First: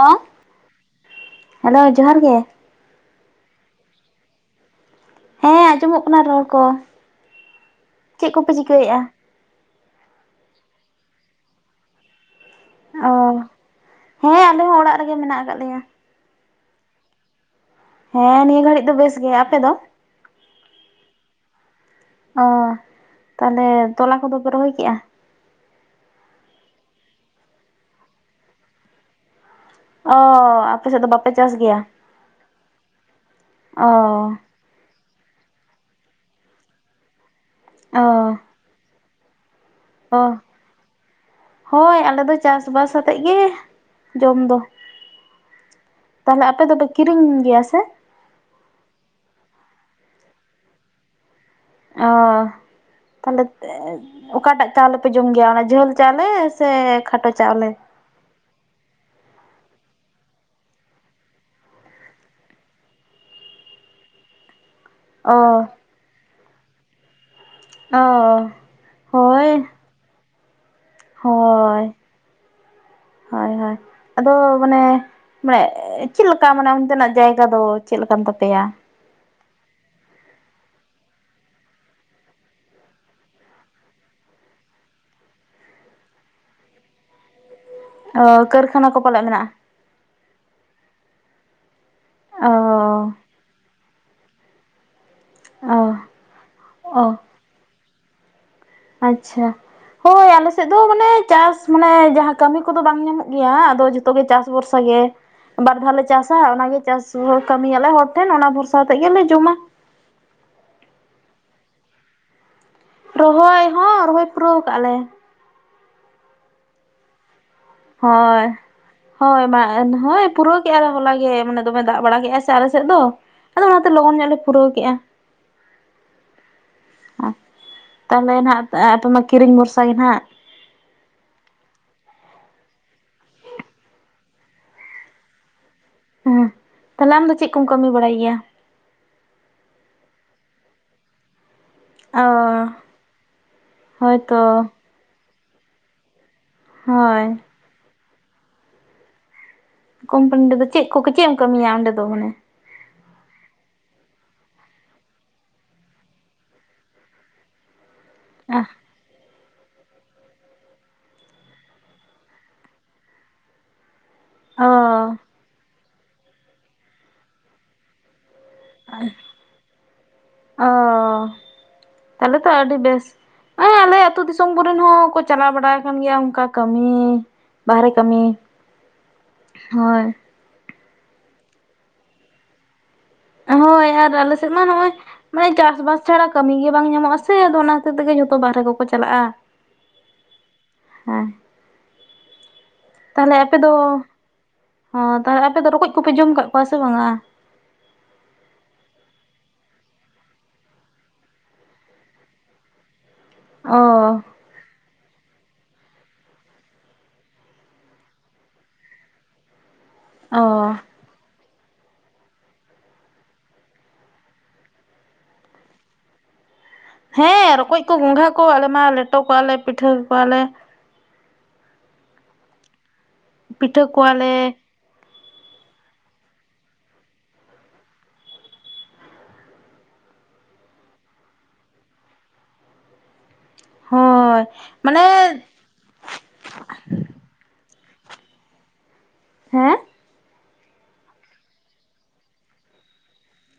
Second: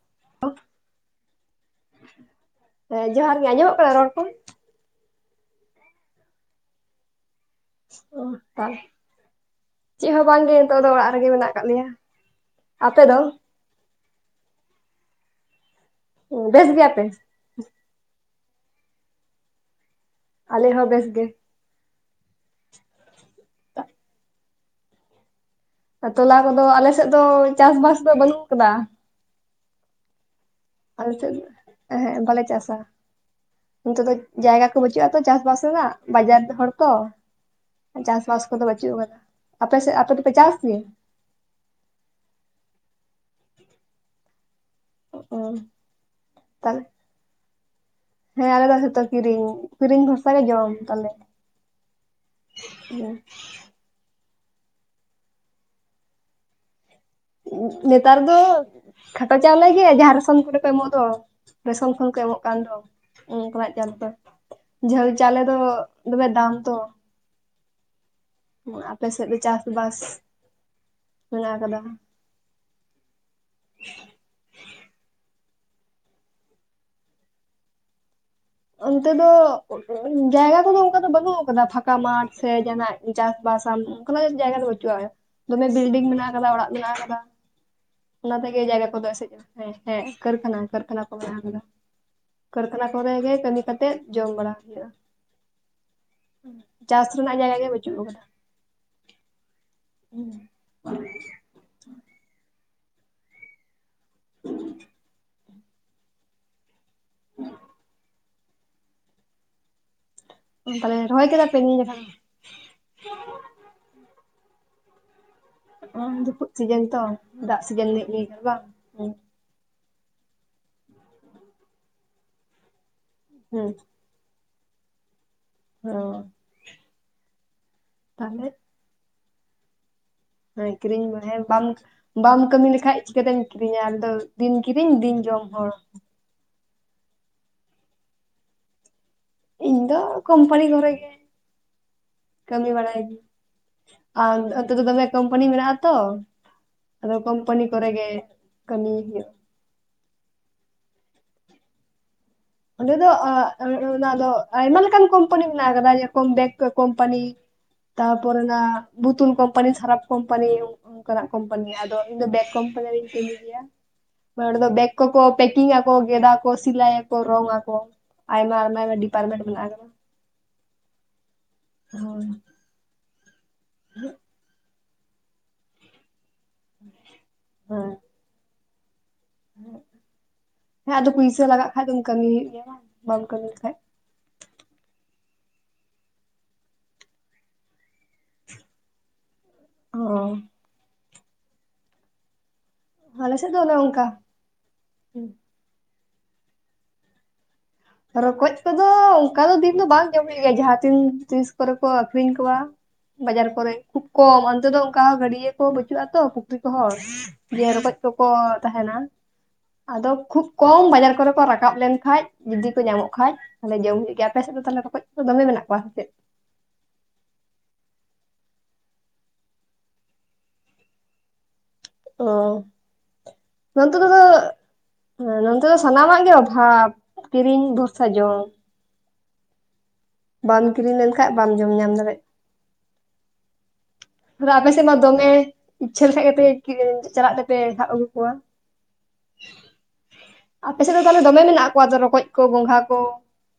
Hello hello ᱡᱚᱦᱟᱸᱨ ᱜᱮ ᱦᱮᱸ ᱡᱚᱦᱟᱨ ᱜᱮᱸᱚᱢᱚᱜ ᱠᱟᱱᱟ ᱨᱚᱲ ᱠᱚ ᱦᱮᱸ ᱟᱸᱡᱚᱢᱚᱜ ᱠᱟᱱᱟ ᱨᱚᱲ ᱠᱚ ᱚ ᱪᱮᱫ ᱠᱚᱯᱮ ᱪᱤᱠᱟᱹᱭᱮᱫᱼᱟ ᱪᱮᱫ ᱦᱚᱸ ᱵᱟᱝᱜᱮ ᱱᱤᱛᱚᱜ ᱫᱚ ᱚᱲᱟᱜ ᱨᱮᱜᱮ ᱢᱮᱱᱟᱜ ᱠᱟᱫ ᱞᱮᱭᱟ ᱟᱯᱮ ᱚ ᱫᱚ ᱦᱮᱸ ᱟᱞᱮ ᱦᱚᱸ ᱚᱲᱟᱜ ᱨᱮᱜᱮ ᱢᱮᱱᱟᱜ ᱟᱠᱟᱫ ᱞᱮᱭᱟ ᱵᱮᱥ ᱜᱮᱭᱟ ᱯᱮ ᱦᱮᱸ ᱱᱤᱭᱟᱹ ᱜᱷᱟᱹᱲᱤᱡ ᱫᱚ ᱵᱮᱥ ᱜᱮ ᱟᱯᱮ ᱫᱚ ᱟᱞᱮ ᱦᱚᱸ ᱵᱮᱥ ᱜᱮ ᱚ ᱛᱟᱦᱚᱞᱮ ᱛᱚᱞᱟ ᱠᱚᱫᱚ ᱯᱮ ᱨᱚᱦᱚᱭ ᱠᱮᱫᱼᱟ ᱛᱚᱞᱟ ᱠᱚᱫᱚ ᱟᱞᱮ ᱥᱮᱫ ᱫᱚ ᱪᱟᱥ ᱵᱟᱥ ᱫᱚ ᱵᱟᱹᱱᱩᱜ ᱟᱠᱟᱫᱟ ᱚ ᱥᱮᱫ ᱫᱚ ᱟᱞ ᱵᱟᱯᱮ ᱪᱮᱫ ᱪᱟᱥ ᱜᱮᱭᱟ ᱦᱮᱸ ᱵᱟᱞᱮ ᱪᱟᱥᱟ ᱚ ᱱᱤᱛ ᱫᱚ ᱡᱟᱭᱜᱟ ᱵᱟᱹᱪᱩᱜ ᱟᱛᱚ ᱪᱟᱥᱵᱟᱥ ᱨᱮᱱᱟᱜ ᱵᱟᱡᱟᱨ ᱨᱮᱱ ᱦᱚᱲ ᱛᱚ ᱚ ᱪᱟᱥᱵᱟᱥ ᱠᱚᱫᱚ ᱵᱟᱟᱹᱪᱩᱜ ᱠᱟᱫᱟ ᱟᱯᱮ ᱥᱮᱫ ᱟᱯᱮ ᱫᱚ ᱚ ᱯᱮ ᱪᱟᱥ ᱦᱳᱭ ᱟᱞᱮ ᱫᱚ ᱪᱟᱥ ᱵᱟᱥ ᱟᱛᱮᱫ ᱜᱮ ᱡᱚᱢ ᱫᱚ ᱚ ᱛᱟᱦᱞᱮ ᱟᱯᱮ ᱫᱚ ᱛᱟᱦᱚᱞᱮ ᱯᱮ ᱠᱤᱨᱤᱧ ᱜᱮᱭᱟ ᱥᱮ ᱦᱮᱸ ᱟᱞᱮ ᱫᱚ ᱡᱚᱛᱚ ᱠᱤᱨᱤᱧ ᱠᱤᱨᱤᱧ ᱵᱷᱚᱨᱥᱟ ᱜᱮ ᱡᱚᱢ ᱛᱟᱞᱮ ᱚ ᱛᱟᱦᱚᱞᱮ ᱚᱠᱟᱴᱟᱜ ᱪᱟᱣᱞᱮ ᱯᱮ ᱡᱚᱢ ᱜᱮᱭᱟ ᱚᱱᱟ ᱡᱷᱟᱹᱞ ᱪᱟᱣᱞᱮ ᱥᱮ ᱠᱷᱟᱴᱚ ᱪᱟ ᱱᱮᱛᱟᱨ ᱫᱚ ᱠᱷᱟᱴᱚ ᱪᱟᱣᱞᱮ ᱜᱮ ᱡᱟᱦᱟᱸ ᱨᱮᱥᱚᱱ ᱠᱚᱨᱮ ᱠᱚ ᱮᱢᱚᱜ ᱫᱚ ᱨᱮᱥᱚᱱ ᱠᱷᱚᱱ ᱠᱚ ᱮᱢᱚᱜ ᱠᱟᱱ ᱫᱚ ᱚᱱᱠᱟᱱᱟᱜ ᱪᱟᱥ ᱫᱚ ᱡᱷᱟᱹᱞ ᱚ ᱪᱟᱣᱞᱮ ᱫᱚ ᱫᱚᱢᱮ ᱫᱟᱢ ᱛᱚ ᱚ ᱟᱯᱮ ᱥᱮᱫ ᱫᱚ ᱦᱳᱭ ᱪᱟᱥᱵᱟᱥ ᱢᱮᱱᱟᱜ ᱟᱠᱟᱫᱟ ᱦᱳᱭ ᱦᱳᱭ ᱦᱳᱭ ᱟᱫᱚ ᱢᱟᱱᱮ ᱢᱟᱱᱮ ᱪᱮᱫ ᱞᱮᱠᱟ ᱢᱟᱱᱮ ᱚᱱᱛᱮᱱᱟᱜ ᱡᱟᱭᱜᱟ ᱫᱚ ᱪᱮᱫ ᱞᱮᱠᱟᱱ ᱛᱟᱯᱮᱭᱟ ᱚᱱᱛᱮ ᱫᱚ ᱡᱟᱭᱜᱟ ᱠᱚᱫᱚ ᱚᱱᱠᱟ ᱫᱚ ᱵᱟᱹᱱᱩᱜ ᱟᱠᱟᱫᱟ ᱯᱷᱟᱸᱠᱟ ᱢᱟᱴᱷ ᱥᱮ ᱡᱮᱱᱟᱜ ᱪᱟᱥᱵᱟᱥ ᱟᱢ ᱚᱱ ᱡᱟᱭᱜᱟ ᱨᱮ ᱵᱟᱹᱪᱩᱜᱼᱟ ᱫᱚᱢᱮ ᱵᱤᱞᱰᱤᱝ ᱢᱮᱱᱟᱜ ᱟᱠᱟᱫᱟ ᱚᱲᱟᱜ ᱢᱮᱱᱟᱜ ᱟᱠᱟᱫᱟ ᱚᱱᱟ ᱛᱮᱜᱮ ᱡᱟᱭᱜᱟ ᱠᱟᱹᱨᱠᱷᱟᱱᱟ ᱠᱚ ᱠᱚᱫᱚ ᱯᱟᱞᱮᱜ ᱮᱥᱮᱫ ᱢᱮᱱᱟᱜᱼᱟ ᱦᱮᱸ ᱦᱮᱸ ᱠᱟᱹᱨᱠᱷᱟᱱᱟ ᱠᱟᱹᱨᱠᱷᱟᱱᱟ ᱠᱚ ᱢᱮᱱᱟᱜ ᱟᱠᱟᱫᱟ ᱚ ᱠᱟᱹᱨᱠᱷᱟᱱᱟ ᱠᱚᱨᱮ ᱜᱮ ᱠᱟᱛᱮ ᱡᱚᱢ ᱵᱟᱲᱟ ᱦᱩᱭᱩᱜᱼᱟ ᱚ ᱚ ᱪᱟᱥ ᱨᱮᱱᱟᱜ ᱡᱟᱭᱜᱟ ᱜᱮ ᱵᱟᱹᱪᱩᱜ ᱟᱠᱟᱫᱟ ᱟᱪᱪᱷᱟ ᱦᱳᱭ ᱟᱞᱮ ᱥᱮᱫ ᱫᱚ ᱢᱟᱱᱮ ᱪᱟᱥ ᱢᱟᱱᱮ ᱡᱟᱦᱟᱸ ᱠᱟᱹᱢᱤ ᱠᱚ ᱫᱚ ᱵᱟᱝ ᱧᱟᱢᱚᱜ ᱜᱮᱭᱟ ᱟᱫᱚ ᱡᱚᱛᱚ ᱜᱮ ᱪᱟᱥ ᱵᱷᱚᱨᱥᱟ ᱜᱮ ᱵᱟᱨ ᱫᱷᱟᱣᱞ ᱞᱮ ᱪᱟᱥ-ᱟ ᱚᱱᱟᱜᱮ ᱪᱟᱥ ᱠᱟᱹᱢᱤ ᱭᱟᱞᱮ ᱦᱚᱲ ᱴᱷᱮᱱ ᱚᱱᱟ ᱵᱷᱚᱨᱥᱟ ᱠᱟᱛᱮᱫ ᱜᱮ ᱞᱮ ᱡᱚᱢᱟ ᱛᱟᱦᱞᱮ ᱨᱚᱦᱚᱭ ᱠᱮᱫᱟ ᱯᱮ ᱱᱤᱭᱟᱹ ᱫᱷᱟᱣ ᱨᱚᱦᱚᱭ ᱦᱚᱸ ᱨᱚᱦᱚᱭ ᱯᱩᱨᱟᱹᱣ ᱠᱟᱜ ᱟᱞᱮ ᱚᱝ ᱡᱩᱛᱩᱜ ᱪᱤᱜᱟᱹᱝ ᱛᱚ ᱫᱟᱜ ᱥᱤᱡᱮᱱ ᱱᱤᱭᱟᱹ ᱠᱟᱱᱟ ᱦᱳᱭ ᱵᱟᱝ? ᱦᱩᱸ ᱦᱳᱭ ᱵᱟ ᱮ ᱦᱳᱭ ᱯᱩᱨᱟᱹᱣ ᱠᱮᱜ ᱟᱞᱮ ᱦᱚᱞᱟ ᱜᱮ ᱢᱟᱱᱮ ᱫᱚᱢᱮ ᱫᱟᱜ ᱵᱟᱲᱟ ᱠᱮᱜᱼᱟᱭ ᱥᱮ ᱟᱞᱮ ᱥᱮᱫ ᱫᱚ ᱟᱫᱚ ᱦᱩᱸ ᱚᱱᱟᱛᱮ ᱞᱚᱜᱚᱱ ᱧᱚᱜ ᱞᱮ ᱯᱩᱨᱟᱹᱣ ᱠᱮᱜᱼᱟ ᱦᱚᱸ ᱚᱸᱹ [unintelligible] ᱛᱟᱦᱚᱞᱮ ᱱᱟᱜ ᱟᱯᱮ ᱢᱟ ᱠᱤᱨᱤᱧ ᱵᱷᱚᱨᱥᱟ ᱜᱮ ᱦᱟᱸᱜ ᱦᱮᱸ ᱠᱤᱨᱤᱧ ᱢᱮ ᱦᱮᱸ ᱵᱟᱝᱠ ᱵᱟᱢ ᱠᱟᱹᱢᱤ ᱞᱮᱠᱷᱟᱡ ᱪᱤᱠᱟᱹᱛᱮᱢ ᱠᱤᱨᱤᱧᱟ ᱟᱫᱚ ᱫᱤᱱ ᱠᱤᱨᱤᱧ ᱫᱤᱱ ᱡᱚᱢ ᱦᱚᱲ ᱦᱮᱸ ᱛᱟᱦᱟᱞᱮ ᱟᱢ ᱫᱚ ᱪᱮᱫ ᱠᱚᱢ ᱠᱟᱹᱢᱤ ᱵᱟᱲᱟᱭ ᱜᱮᱭᱟ ᱤᱧ ᱫᱚ ᱠᱳᱢᱯᱟᱱᱤ ᱠᱚᱨᱮ ᱜᱮ ᱚ ᱠᱟᱹᱢᱤ ᱵᱟᱲᱟᱭ ᱦᱳᱭ ᱟᱨ ᱛᱚ ᱟᱛᱳ ᱫᱚ ᱫᱚᱢᱮ ᱠᱳᱢᱯᱟᱱᱤ ᱢᱮᱱᱟᱜᱼᱟ ᱟ ᱛᱚ ᱟᱫᱚ ᱦᱳᱭ ᱠᱚᱢᱯᱟᱱᱤ ᱠᱚᱨᱮ ᱜᱮ ᱠᱟᱹᱢᱤ ᱦᱩᱭᱩᱜ ᱟ ᱠᱳᱢᱯᱟᱱᱤ ᱨᱮ ᱫᱚ ᱪᱮᱫ ᱠᱚ ᱪᱮᱫ ᱮᱢ ᱠᱟᱹᱢᱤᱭᱟ ᱚᱸᱰᱮ ᱫᱚ ᱢᱟᱱᱮ ᱚᱸᱰᱮ ᱫᱚ ᱚᱸᱜ ᱟᱸ ᱟᱸ ᱚᱱᱟ ᱫᱚ ᱟᱭᱢᱟ ᱞᱮᱠᱟᱱ ᱠᱳᱢᱯᱟᱱᱤ ᱢᱮᱱᱟᱜ ᱟᱠᱟᱫᱟ ᱠᱚᱢ ᱵᱮᱠ ᱠᱚ ᱠᱳᱢᱯᱟᱱᱤ ᱛᱟ ᱯᱚᱨᱮ ᱱᱟ ᱵᱩᱛᱩᱞ ᱠᱚᱢᱯᱟᱱᱤ ᱥᱟᱨᱟᱯ ᱠᱚᱢᱯᱟᱱᱤ ᱩᱱ ᱚᱱᱠᱟᱱᱟᱜ ᱠᱳᱢᱯᱟᱱᱤ ᱟᱫᱚ ᱤᱧ ᱫᱚ ᱵᱮᱜ ᱠᱳᱢᱯᱟᱱᱤ ᱨᱤᱧ ᱠᱟᱹᱢᱤ ᱜᱮᱭᱟ ᱢᱟᱱᱮ ᱚᱸᱰᱮ ᱚ ᱫᱚ ᱵᱮᱜᱽ ᱠᱚ ᱠᱚ ᱯᱮᱠᱤᱝ ᱟᱠᱚ ᱜᱮᱫᱟᱜ ᱠᱚ ᱥᱤᱞᱟᱭ ᱟᱠᱚ ᱨᱚᱝ ᱟᱠᱚ ᱟᱭᱢᱟ ᱟᱨ ᱟᱨᱚ ᱰᱤᱯᱟᱨᱢᱮᱱᱴ ᱢᱮᱱᱟᱜ-ᱟ ᱟᱫᱚ ᱵᱟᱝ ᱚ ᱦᱳᱭ ᱛᱟᱦᱚᱞᱮ ᱛᱚ ᱟᱹᱰᱤ ᱵᱮᱥ ᱦᱮᱸ ᱟᱞᱮ ᱟᱹᱛᱩ ᱫᱤᱥᱚᱢ ᱠᱚ ᱟ ᱨᱮᱱ ᱦᱚᱸ ᱠᱚ ᱪᱟᱞᱟᱣ ᱵᱟᱲᱟ ᱟᱠᱟᱱ ᱜᱮᱭᱟ ᱚᱱᱠᱟ ᱠᱟᱹᱢᱤ ᱵᱟᱦᱟᱨᱮ ᱦᱳᱭ ᱠᱟᱹᱢᱤ ᱦᱳᱭ ᱦᱮᱸ ᱟᱫᱚ ᱯᱩᱭᱥᱟᱹ ᱞᱟᱜᱟᱜ ᱠᱷᱟᱱ ᱫᱚ ᱠᱟᱹᱢᱤ ᱦᱩᱭᱩᱜ ᱜᱮᱭᱟ ᱵᱟᱝ ᱵᱟᱢ ᱠᱟᱹᱢᱤ ᱞᱮᱠᱷᱟᱡ ᱦᱳᱭ ᱟᱨ ᱟᱞᱮ ᱥᱮᱫ ᱢᱟ ᱱᱚᱜᱼᱚᱭ ᱢᱟᱮ ᱪᱟᱥ ᱵᱟᱥ ᱪᱷᱟᱲᱟ ᱠᱟᱹᱢᱤ ᱜᱮ ᱵᱟᱝ ᱧᱟᱢᱚᱜ ᱟ ᱥᱮ ᱟᱫᱚ ᱚᱱᱟ ᱦᱚᱛᱮᱡ ᱛᱮ ᱜᱮ ᱡᱷᱚᱛᱚ ᱵᱟᱦᱟᱨᱮ ᱠᱚ ᱠᱚ ᱪᱟᱞᱟᱜᱼᱟ ᱚ ᱦᱮᱸ ᱟᱞᱮ ᱛᱟᱦᱚᱞᱮ ᱥᱮᱫ ᱟᱯᱮ ᱫᱚ ᱚᱱᱮ ᱚᱱᱠᱟ ᱦᱚᱸ ᱦᱩᱸ ᱛᱟᱦᱚᱞᱮ ᱟᱯᱮ ᱫᱚ ᱨᱚᱠᱚᱡ ᱠᱚ ᱯᱮ ᱡᱚᱢ ᱠᱟᱫ ᱠᱚᱣᱟ ᱥᱮ ᱵᱟᱝᱟ ᱨᱚᱠᱚᱡ ᱠᱚ ᱫᱚ ᱚᱱᱠᱟ ᱫᱚ ᱫᱤᱱ ᱫᱚ ᱵᱟᱝ ᱡᱚᱢ ᱦᱩᱭᱩᱜ ᱜᱮᱭᱟ ᱡᱟᱦᱟᱸ ᱛᱤᱱ ᱛᱤᱥ ᱠᱚ ᱨᱮ ᱠᱚ ᱟᱠᱷᱨᱤᱧ ᱠᱚᱣᱟ ᱵᱟᱡᱟᱨ ᱠᱚ ᱨᱮ ᱚ ᱠᱷᱩᱵᱽ ᱠᱚᱢ ᱚᱱᱛᱮ ᱫᱚ ᱚᱱᱠᱟ ᱜᱟᱹᱰᱭᱟᱹ ᱠᱚ ᱵᱟᱹᱪᱩᱜᱼᱟ ᱛᱚ ᱯᱩᱠᱷᱨᱤ ᱠᱚ ᱦᱚᱸ ᱡᱮ ᱨᱚᱠᱚᱡ ᱠᱚ ᱠᱚ ᱛᱟᱦᱮᱱᱟ ᱟᱫᱚ ᱚ ᱠᱷᱩᱵᱽ ᱠᱚᱢ ᱵᱟᱡᱟᱨ ᱠᱚᱨᱮ ᱠᱚ ᱨᱟᱠᱟᱵ ᱞᱮᱱ ᱠᱷᱟᱡ ᱡᱩᱫᱤ ᱠᱚ ᱧᱟᱢᱚᱜ ᱠᱷᱟᱡ ᱛᱟᱦᱚᱞᱮ ᱡᱚᱢ ᱦᱩᱭᱩᱜ ᱜᱮᱭᱟ ᱟᱯᱮ ᱥᱮᱫ ᱫᱚ ᱛᱟᱦᱚᱞᱮ ᱨᱚᱠᱚᱡ ᱠᱚ ᱫᱚᱢᱮ ᱢᱮᱱᱟᱜ ᱠᱚᱣᱟ ᱥᱮ ᱪᱮᱫ ᱦᱮᱸ ᱨᱚᱠᱚᱡ ᱠᱚ ᱜᱚᱸᱜᱷᱟ ᱠᱚ ᱟᱞᱮ ᱢᱟ ᱞᱮᱴᱚ ᱠᱚᱣᱟᱞᱮ ᱯᱤᱴᱷᱟᱹ ᱠᱚᱣᱟᱞᱮ ᱚ ᱯᱤᱴᱷᱟᱹ ᱩᱛᱩ ᱠᱚ ᱫᱚᱜ ᱠᱚᱣᱟᱞᱮ ᱦᱮᱸ ᱱᱚᱱᱛᱮ ᱫᱚ ᱥᱟᱱᱟᱢᱟᱜ ᱜᱮ ᱚᱵᱷᱟᱵᱽ ᱠᱤᱨᱤᱧ ᱵᱷᱚᱨᱥᱟ ᱡᱚᱢ ᱵᱟᱢ ᱠᱤᱨᱤᱧ ᱞᱮᱱ ᱠᱟᱡ ᱵᱟᱢ ᱡᱚᱢ ᱧᱟᱢ ᱫᱟᱲᱮᱜ ᱦᱳᱭ ᱯᱩᱨᱟᱹ ᱟᱯᱮ ᱥᱮᱫ ᱢᱟ ᱢᱟᱱᱮ ᱫᱚᱢᱮ ᱤᱪᱪᱷᱟᱹ ᱞᱮᱠᱷᱟᱡ ᱜᱮ ᱯᱮ ᱠᱤᱨᱤᱧ ᱪᱟᱞᱟᱜ ᱛᱮᱯᱮ ᱦᱟᱵ ᱟᱹᱜᱩ ᱠᱚᱣᱟ ᱦᱮᱸ ᱟᱯᱮ ᱥᱮᱡ ᱫᱚ ᱛᱟᱦᱚᱞᱮ ᱫᱚᱢᱮ ᱢᱮᱱᱟᱜ ᱠᱚᱣᱟ ᱡᱮ ᱨᱚᱠᱚᱡ ᱠᱚ ᱜᱚᱸᱜᱷᱟ ᱠᱚ᱾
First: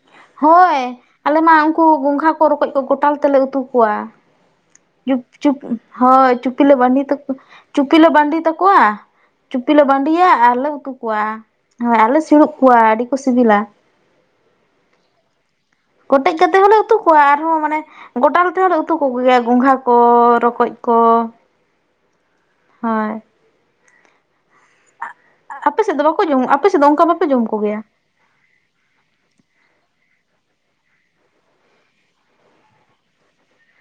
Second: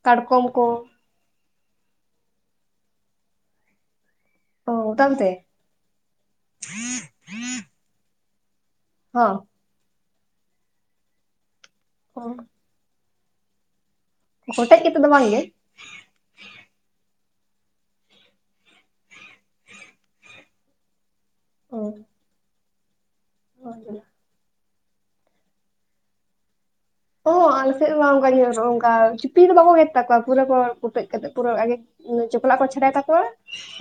ᱠᱟᱴᱠᱚᱢ ᱠᱚ ᱦᱳᱭ ᱟᱞᱮ ᱢᱟ ᱩᱱᱠᱩ ᱜᱚᱸᱜᱷᱟ ᱠᱚ ᱨᱚᱠᱚᱡ ᱠᱚ ᱜᱚᱴᱟᱞ ᱛᱮᱞᱮ ᱩᱛᱩ ᱠᱚᱣᱟ ᱚ ᱛᱟᱢ ᱜᱩᱯ ᱛᱮ ᱪᱩᱯ ᱦᱳᱭ ᱪᱩᱯᱤᱞᱮ ᱵᱟᱸᱹᱰᱤ ᱛᱟᱠᱚ ᱪᱩᱯᱤᱞᱮ ᱵᱟᱸᱹᱰᱤ ᱛᱟᱠᱚᱣᱟ ᱦᱚᱸ ᱪᱩᱯᱤ ᱞᱮ ᱵᱟᱺᱫᱤᱭᱟ ᱟᱨ ᱞᱮ ᱩᱛᱩ ᱠᱚᱣᱟ ᱦᱳᱭ ᱟᱨᱞᱮ ᱥᱤᱲᱩᱵᱽ ᱠᱚᱣᱟ ᱟᱹᱰᱤ ᱠᱚ ᱥᱤᱵᱤᱞᱟ ᱠᱚᱢᱮᱡ ᱠᱟᱛᱮᱫ ᱫᱚ ᱵᱟᱝ ᱜᱮ ᱠᱚᱴᱮᱡ ᱠᱟᱛᱮ ᱦᱚᱸ ᱞᱮ ᱩᱛᱩ ᱠᱚᱣᱟ ᱟᱨᱦᱚᱸ ᱢᱟᱱᱮ ᱜᱚᱴᱟᱞ ᱛᱮ ᱦᱚᱸᱞᱮ ᱩᱛᱩ ᱠᱚᱜᱮᱭᱟ ᱜᱚᱸᱜᱷᱟ ᱠᱚ ᱨᱚᱠᱚᱡ ᱠᱚ ᱦᱳᱭ ᱦᱳᱭ [inaudible] ᱟᱯᱮ ᱥᱮᱫ ᱫᱚ ᱵᱟᱠᱚ ᱧᱟᱢᱚᱜ ᱟ ᱟᱯᱮᱥᱮᱜ ᱫᱚ ᱚᱝᱠᱟ ᱚ ᱟᱞᱮ ᱥᱮᱜ ᱚᱱᱠᱟᱜᱮ ᱱᱚᱼᱚᱝᱠᱟᱭ ᱪᱩᱯᱤ ᱫᱚ ᱵᱟᱠᱚ ᱜᱮᱫ ᱛᱟᱠᱚᱣᱟ ᱯᱩᱨᱟᱹ ᱠᱚ ᱠᱩᱴᱮᱡ ᱠᱟᱛᱮᱜ ᱯᱩᱨᱟᱹ ᱟᱜᱮ ᱩᱸ ᱪᱚᱠᱞᱟᱜ ᱠᱚ ᱪᱷᱟᱰᱟᱭ ᱛᱟᱠᱚᱣᱟ᱾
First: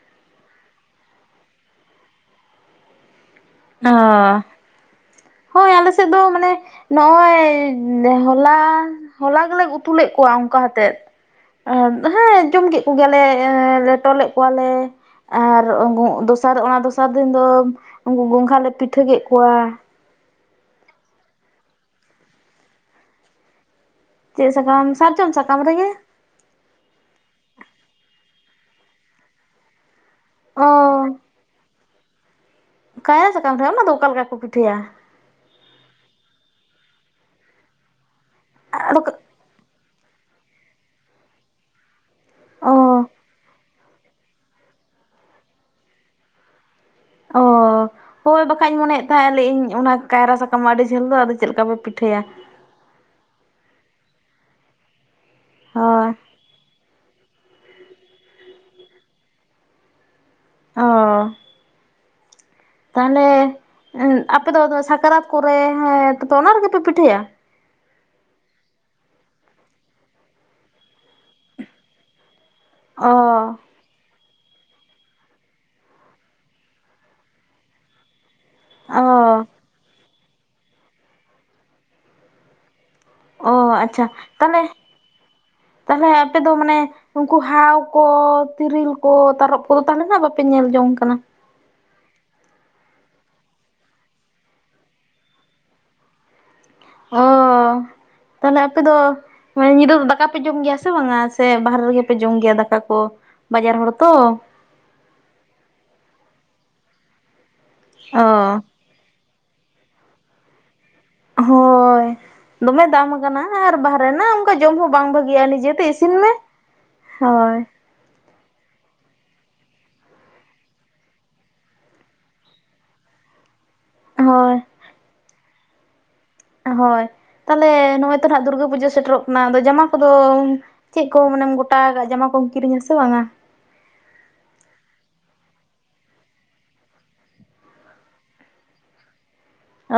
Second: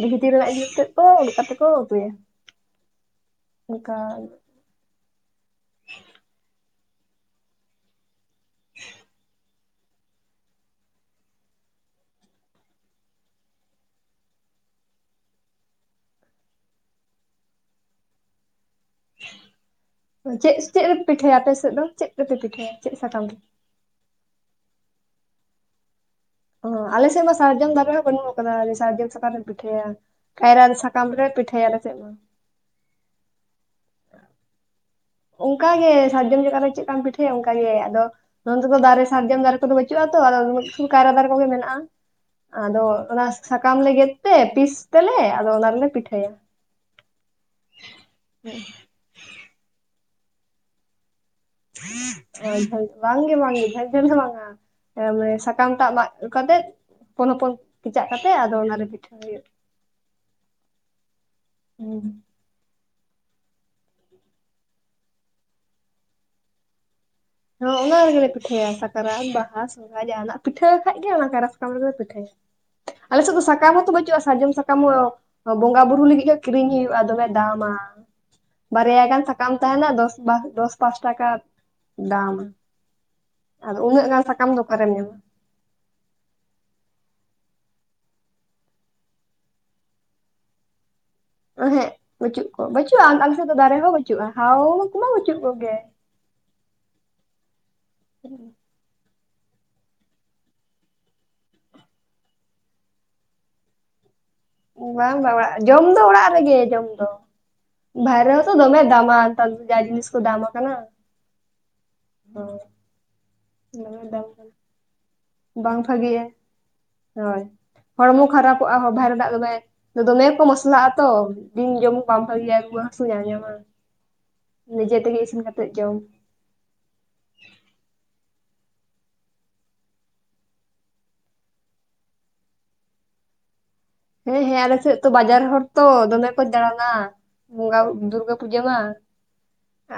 ᱰᱤᱦᱤᱛᱤᱨ ᱨᱮᱱᱟ ᱤᱭᱟᱹᱛᱮᱫ ᱠᱚ [unintelligible] ᱩᱰᱠ ᱠᱟᱛᱮᱫ ᱠᱚ ᱩᱛᱩᱭᱟ ᱚᱱᱠᱟ ᱟᱻ ᱦᱳᱭ ᱟᱞᱮ ᱥᱮᱫ ᱫᱚ ᱢᱟᱱᱮ ᱱᱚᱜᱼᱚᱭ ᱵᱚᱝᱜᱚ ᱦᱚᱞᱟ ᱦᱚᱞᱟ ᱜᱮᱞᱮ ᱜᱩᱛᱩᱞᱮᱜ ᱠᱚᱣᱟ ᱚᱝᱠᱟ ᱦᱟᱛᱮᱫ᱾ ᱦᱮᱸ ᱡᱚᱢ ᱠᱮᱫ ᱠᱚᱜᱮᱭᱟᱞᱮ ᱞᱮᱴᱚᱞᱮᱫ ᱠᱚᱣᱟᱞᱮ ᱟᱨ ᱚᱝᱼᱚ ᱫᱚᱥᱟᱨ ᱚᱱᱟ ᱫᱚᱥᱟᱨ ᱫᱤᱱ ᱫᱚ ᱩᱱᱠᱩ ᱜᱚᱝᱜᱷᱦᱟ ᱞᱮ ᱯᱤᱴᱷᱟᱹ ᱠᱮᱜ ᱠᱚᱣᱟ᱾ ᱪᱮᱜ ᱪᱮᱜ ᱨᱮᱯ ᱯᱤᱴᱷᱟᱹᱭᱟ ᱟᱯᱮ ᱥᱮᱜ ᱫᱚ ᱪᱮᱫ ᱨᱮᱯᱮ ᱯᱤᱴᱷᱟᱹᱭᱟ ᱪᱮᱜ ᱥᱟᱠᱟᱢ ᱨᱮ? ᱪᱮᱫ ᱥᱟᱠᱟᱢ ᱥᱟᱨᱡᱚᱢ ᱥᱟᱠᱟᱢ ᱨᱮᱜᱮ᱾ ᱚ ᱟᱞᱮᱥᱮᱜ ᱢᱟ ᱥᱟᱨᱡᱚᱢ ᱫᱟᱨᱮ ᱦᱚᱸ ᱵᱟᱹᱱᱩᱜ ᱟᱠᱟᱫᱟ ᱥᱟᱨᱡᱚᱢ ᱥᱟᱠᱟᱢ ᱨᱮᱢ ᱯᱤᱴᱷᱟᱹᱭᱟ᱾ ᱠᱟᱭᱨᱟ ᱚ ᱨᱮ ᱥᱟᱠᱟᱢ ᱨᱮ ᱯᱤᱴᱷᱟᱹᱭᱟ ᱞᱮ ᱪᱮᱜ ᱫᱚ᱾ ᱠᱟᱭᱨᱟ ᱥᱟᱠᱟᱢ ᱫᱷᱚ ᱚᱱᱟ ᱫᱚ ᱚᱠᱟ ᱞᱮᱠᱟ ᱠᱚ ᱯᱤᱴᱷᱟᱹᱭᱟ? ᱚᱱᱠᱟ ᱜᱮ ᱥᱟᱨᱡᱚᱢ ᱡᱮᱠᱟᱨᱮ ᱪᱮᱜ ᱠᱟᱢ ᱯᱤᱴᱷᱟᱹᱭᱟ ᱚᱱᱠᱟᱜ ᱜᱮ ᱟᱫᱚ ᱱᱚᱱᱛᱮ ᱫᱚ ᱟᱫᱚ ᱫᱟᱨᱮ ᱥᱟᱨᱡᱚᱢ ᱫᱟᱨᱮ ᱫᱚ ᱵᱟᱹᱪᱩᱜᱼᱟ ᱛᱚ [inaudible] ᱠᱟᱭᱨᱟ ᱫᱟᱨᱮ ᱠᱚᱜᱮ ᱢᱮᱱᱟᱜᱼᱟ᱾ ᱚ ᱟᱫᱚ ᱚᱱᱟ ᱥᱟᱠᱟᱢ ᱞᱮ ᱜᱮᱫ ᱛᱮ ᱯᱤᱥ ᱛᱮᱞᱮ ᱟᱫᱚ ᱚᱱᱟ ᱨᱮᱞᱮ ᱯᱤᱴᱷᱟᱹᱭᱟ᱾ ᱚ ᱦᱳᱭ ᱵᱟᱠᱷᱟᱡ ᱤᱧ ᱢᱚᱱᱮᱭᱮᱫ ᱛᱟᱦᱮᱸ ᱞᱤᱧ ᱤᱧ ᱚᱱᱟ ᱠᱟᱭᱨᱟ ᱥᱟᱠᱟᱢ ᱟᱹᱰᱤ ᱡᱷᱟᱹᱞ ᱫᱚ ᱟᱫᱚ ᱪᱮᱫ ᱞᱮᱠᱟ ᱯᱮ ᱯᱤᱴᱷᱟᱹᱭᱟ ᱮ ᱡᱷᱟᱹᱞ ᱵᱟᱝᱜᱮ ᱵᱟᱝᱜᱮ ᱡᱷᱟᱹᱞ ᱡᱷᱟᱹᱞ ᱫᱚ ᱵᱟᱝᱟ ᱮ ᱢᱟᱱᱮ ᱟᱠᱟᱢᱴᱟᱜ ᱢᱟ ᱦᱳᱭ ᱠᱟᱛᱮᱫ ᱦᱚᱯᱚᱱ ᱦᱚᱯᱚᱱ ᱠᱮᱪᱟᱜ ᱠᱟᱛᱮ ᱟᱫᱚ ᱚᱱᱟᱨᱮ ᱯᱤᱴᱷᱟᱹ ᱦᱩᱭᱩᱜᱼᱟ᱾ ᱚᱻ᱾ ᱦᱩ᱾ ᱛᱟᱦᱚᱞᱮ ᱩᱸᱜ ᱟᱯᱮ ᱫᱚ ᱛᱚ ᱥᱟᱠᱨᱟᱛ ᱠᱚᱨᱮ ᱦᱮᱸ ᱛᱚᱯᱮ ᱚᱱᱟ ᱨᱮᱜᱮ ᱯᱮ ᱯᱤᱴᱷᱟᱹᱭᱟ᱾ ᱦᱚ ᱚᱱᱟ ᱨᱮᱜᱮᱞᱮ ᱯᱤᱴᱷᱟᱹᱭᱟ ᱥᱟᱠᱨᱟᱛ, ᱵᱟᱦᱟ, ᱥᱚ ᱱᱚᱠᱟ ᱡᱟᱦᱟᱱᱟᱜ ᱯᱤᱴᱷᱟᱹ ᱠᱷᱟᱡ ᱜᱮ ᱚᱱᱟ ᱠᱟᱨᱟ ᱥᱟᱠᱟᱢ ᱨᱮᱜᱮᱞᱮ ᱯᱤᱴᱷᱟᱹᱭᱟ, ᱚ ᱟᱞᱮ ᱥᱮᱫ ᱫᱚ ᱥᱟᱠᱟᱢ ᱦᱚᱸᱛᱚ ᱵᱟᱹᱪᱩᱜᱼᱟ᱾ ᱥᱟᱨᱡᱚᱢ ᱥᱟᱠᱟᱢ ᱦᱚᱸ ᱵᱚᱸᱜᱟ ᱵᱩᱨᱩ ᱞᱟᱹᱜᱤᱜ ᱜᱮ ᱠᱤᱨᱤᱧ ᱦᱩᱭᱩᱜᱼᱟ ᱫᱚᱢᱮ ᱫᱟᱢᱟ᱾ ᱵᱟᱨᱭᱟ ᱜᱟᱱ ᱚ ᱥᱟᱠᱟᱢ ᱛᱟᱦᱮᱱᱟ ᱫᱚᱥ ᱵᱟ ᱫᱚᱥ ᱯᱟᱸᱥ ᱴᱟᱠᱟ ᱵᱟᱝ, ᱚ ᱫᱚ ᱟᱪᱪᱷᱟ ᱩᱱᱟᱹᱜ ᱜᱟᱱ ᱥᱟᱠᱟᱢ ᱫᱚ ᱛᱟᱦᱚᱞᱮ ᱚᱠᱟᱨᱮᱢ ᱧᱟᱢᱟ? ᱛᱟᱦᱚᱞᱮ ᱟᱯᱮ ᱫᱚ ᱢᱟᱱᱮ ᱩᱝᱠᱩ ᱦᱟᱣ ᱠᱚ ᱛᱤᱨᱤᱞ ᱠᱚ ᱛᱟᱨᱚᱯ ᱠᱚᱫᱚ ᱛᱟᱦᱚᱞᱮ ᱱᱟᱜ ᱵᱟᱯᱮ ᱧᱮᱞ ᱡᱚᱝ ᱠᱟᱱᱟ᱾ ᱦᱮᱜ ᱵᱟᱹᱪᱩᱜ ᱠᱚ ᱵᱟᱹᱪᱩᱜᱼᱟ ᱟᱞᱮ ᱥᱮᱫ ᱫᱚ ᱫᱟᱨᱮ ᱦᱚᱸ ᱵᱟᱹᱪᱩᱜᱼᱟ ᱦᱟᱣ ᱠᱚᱢᱟ ᱵᱟᱹᱪᱩᱜ ᱠᱚᱜᱮ᱾ ᱚᱻ ᱛᱟᱦᱚᱞᱮ ᱟᱯᱮ ᱫᱚ ᱢᱟᱱᱮ ᱧᱤᱫᱟᱹ ᱫᱚ ᱫᱟᱠᱟ ᱯᱮ ᱡᱚᱢ ᱜᱮᱭᱟ ᱥᱮ ᱵᱟᱝᱟ? ᱥᱮ ᱵᱟᱦᱮᱨᱮ ᱨᱮᱜᱮ ᱯᱮ ᱡᱚᱢ ᱜᱮᱭᱟ ᱫᱟᱠᱟ ᱠᱚ ᱵᱟᱡᱟᱨ ᱦᱚᱲ ᱛᱚ᱾ ᱵᱟᱝ ᱵᱟᱝ ᱚᱲᱟᱜ ᱡᱚᱢ ᱫᱚ ᱚᱲᱟᱜ ᱨᱮᱜᱮ ᱡᱚᱢ ᱫᱚ ᱵᱟᱭᱨᱮ ᱦᱚᱸᱛᱚ ᱫᱚᱢᱮ ᱚ ᱫᱟᱢᱟᱱ [inaudible] ᱡᱟᱭ ᱡᱤᱱᱤᱥ ᱠᱚ ᱫᱟᱢ ᱟᱠᱟᱱᱟ᱾ ᱦᱳᱭ ᱫᱚᱢᱮ ᱫᱟᱢ ᱟᱠᱟᱱᱟ ᱟᱨ ᱫᱚᱢᱮ ᱵᱟᱦᱮᱨᱮ ᱫᱟᱢ ᱱᱟᱜ ᱟᱠᱟᱱᱟ ᱚᱱᱠᱟ ᱡᱚᱢ ᱦᱚᱸ ᱵᱟᱝ ᱵᱷᱟᱜᱤᱜᱼᱟ ᱵᱟᱝ ᱱᱤᱡᱮᱛᱮ ᱤᱥᱤᱱ ᱵᱷᱟᱜᱮᱭᱟ ᱢᱮ, ᱦᱳᱭ᱾ ᱦᱚᱲᱢᱚ ᱠᱷᱟᱨᱟᱯᱚᱜᱼᱟ ᱦᱚᱵᱷᱟᱨ ᱫᱟᱜ ᱫᱚ ᱵᱟᱭ ᱫᱚᱢᱮ ᱠᱚ ᱢᱚᱥᱞᱟᱜ ᱟᱛᱚ ᱫᱤᱱ ᱡᱚᱢ ᱵᱟᱝ ᱵᱷᱟᱹᱜᱤᱭᱟ ᱨᱩᱣᱟᱹ ᱦᱟᱹᱥᱩ ᱧᱟᱧᱟᱢᱟ᱾ ᱦᱳᱭ᱾ ᱱᱤᱡᱮ ᱛᱮᱜᱮ ᱤᱥᱤᱱ ᱠᱟᱛᱮᱫ ᱡᱚᱢ᱾ ᱦᱳᱭ, ᱛᱟᱦᱞᱮ ᱱᱚᱜᱼᱚᱭ ᱛᱚ ᱱᱟᱦᱟᱸᱜ ᱫᱩᱨᱜᱟᱹ ᱯᱩᱡᱟᱹ ᱥᱮᱴᱮᱨᱚᱜ ᱠᱟᱱᱟ ᱟᱫᱚ ᱡᱟᱢᱟ ᱠᱚᱫᱚ ᱪᱮᱫ ᱠᱚ ᱢᱟᱱᱮᱢ ᱜᱚᱴᱟ ᱟᱠᱟ ᱡᱟᱢᱟ ᱠᱚᱢ ᱠᱤᱨᱤᱧᱟ ᱥᱮ ᱵᱟᱝᱟ? ᱦᱮᱸ ᱦᱮᱸ ᱟᱞᱮ ᱥᱮᱫ ᱛᱚ ᱵᱟᱡᱟᱨ ᱦᱚᱲ ᱛᱚ ᱫᱚᱢᱮ ᱠᱚ ᱫᱟᱲᱟᱱᱟ᱾ ᱵᱚᱸᱜᱟᱭ ᱫᱩᱨᱜᱟᱹ ᱯᱩᱡᱟᱹ ᱢᱟ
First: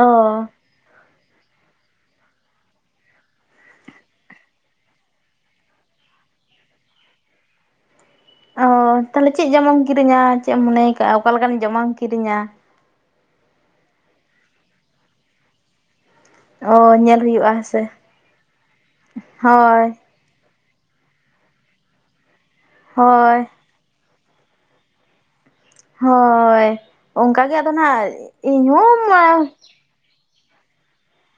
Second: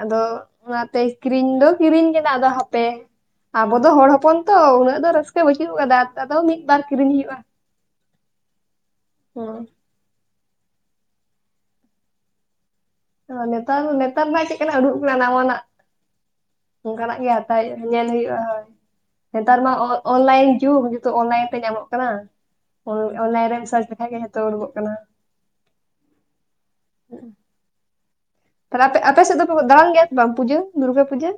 ᱟᱫᱚ ᱚᱱᱟᱛᱮ ᱠᱤᱨᱤᱧ ᱫᱚ ᱠᱤᱨᱤᱧ ᱠᱮᱫ ᱟᱫᱚ ᱦᱟᱯᱮ ᱟᱵᱚ ᱫᱚ ᱦᱚᱲ ᱦᱚᱯᱚᱱ ᱛᱚ ᱩᱱᱟᱹᱜ ᱫᱚ ᱨᱟᱹᱥᱠᱟᱹ ᱵᱟᱹᱪᱩᱜ ᱟᱠᱟᱫᱟ, ᱛᱚ ᱟᱫᱚ ᱢᱤᱫᱼᱵᱟᱨ ᱠᱤᱨᱤᱧ ᱦᱩᱭᱩᱜᱼᱟ᱾ ᱚᱻ ᱛᱟᱦᱚᱞᱮ ᱪᱮᱫ ᱡᱟᱢᱟᱢ ᱦᱮᱸ ᱠᱤᱨᱤᱧᱟ ᱪᱮᱫ ᱮᱢ ᱢᱚᱱᱮ ᱠᱟᱜᱼᱟ ᱚᱠᱟᱞᱮᱠᱟᱱ ᱡᱚᱢᱟᱢ ᱠᱤᱨᱤᱧᱟ ᱱᱮᱛᱟᱨ ᱱᱮᱛᱟᱨ ᱢᱟ ᱪᱮᱫᱠᱟᱞᱮ [unintelligible] ᱱᱟᱣᱟᱱᱟᱜ ᱚ ᱚᱱᱠᱟᱱᱟᱜ ᱧᱮᱞ ᱜᱮ ᱦᱟᱛᱟᱣ ᱦᱮᱸᱥᱮ ᱦᱩᱭᱩᱜᱼᱟ ᱧᱮᱞ ᱦᱩᱭᱩᱜᱼᱟ ᱦᱳᱭ ᱱᱮᱛᱟᱨ ᱢᱟ ᱦᱳᱭ ᱚᱱᱞᱟᱭᱤᱱ ᱡᱩᱜᱽ ᱡᱷᱚᱛᱚ ᱚᱱᱞᱟᱭᱤᱱ ᱛᱮ ᱧᱟᱢᱚᱜ ᱠᱟᱱᱟ ᱦᱳᱭ ᱚᱱᱞᱟᱭᱤᱱ ᱨᱮᱢ ᱥᱟᱨᱪ ᱞᱮᱠᱷᱟᱱ ᱜᱮ ᱛᱚ ᱟ. ᱨᱩᱵᱚᱜ ᱠᱟᱱᱟ ᱦᱳᱭ ᱚᱱᱠᱟᱜᱮ ᱟᱫᱚ ᱱᱟᱦᱟᱜ ᱤᱧᱦᱚᱸ [unintelligible] ᱵᱟᱢ ᱯᱩᱡᱟᱹ ᱫᱩᱨᱜᱟ ᱯᱩᱡᱟᱹ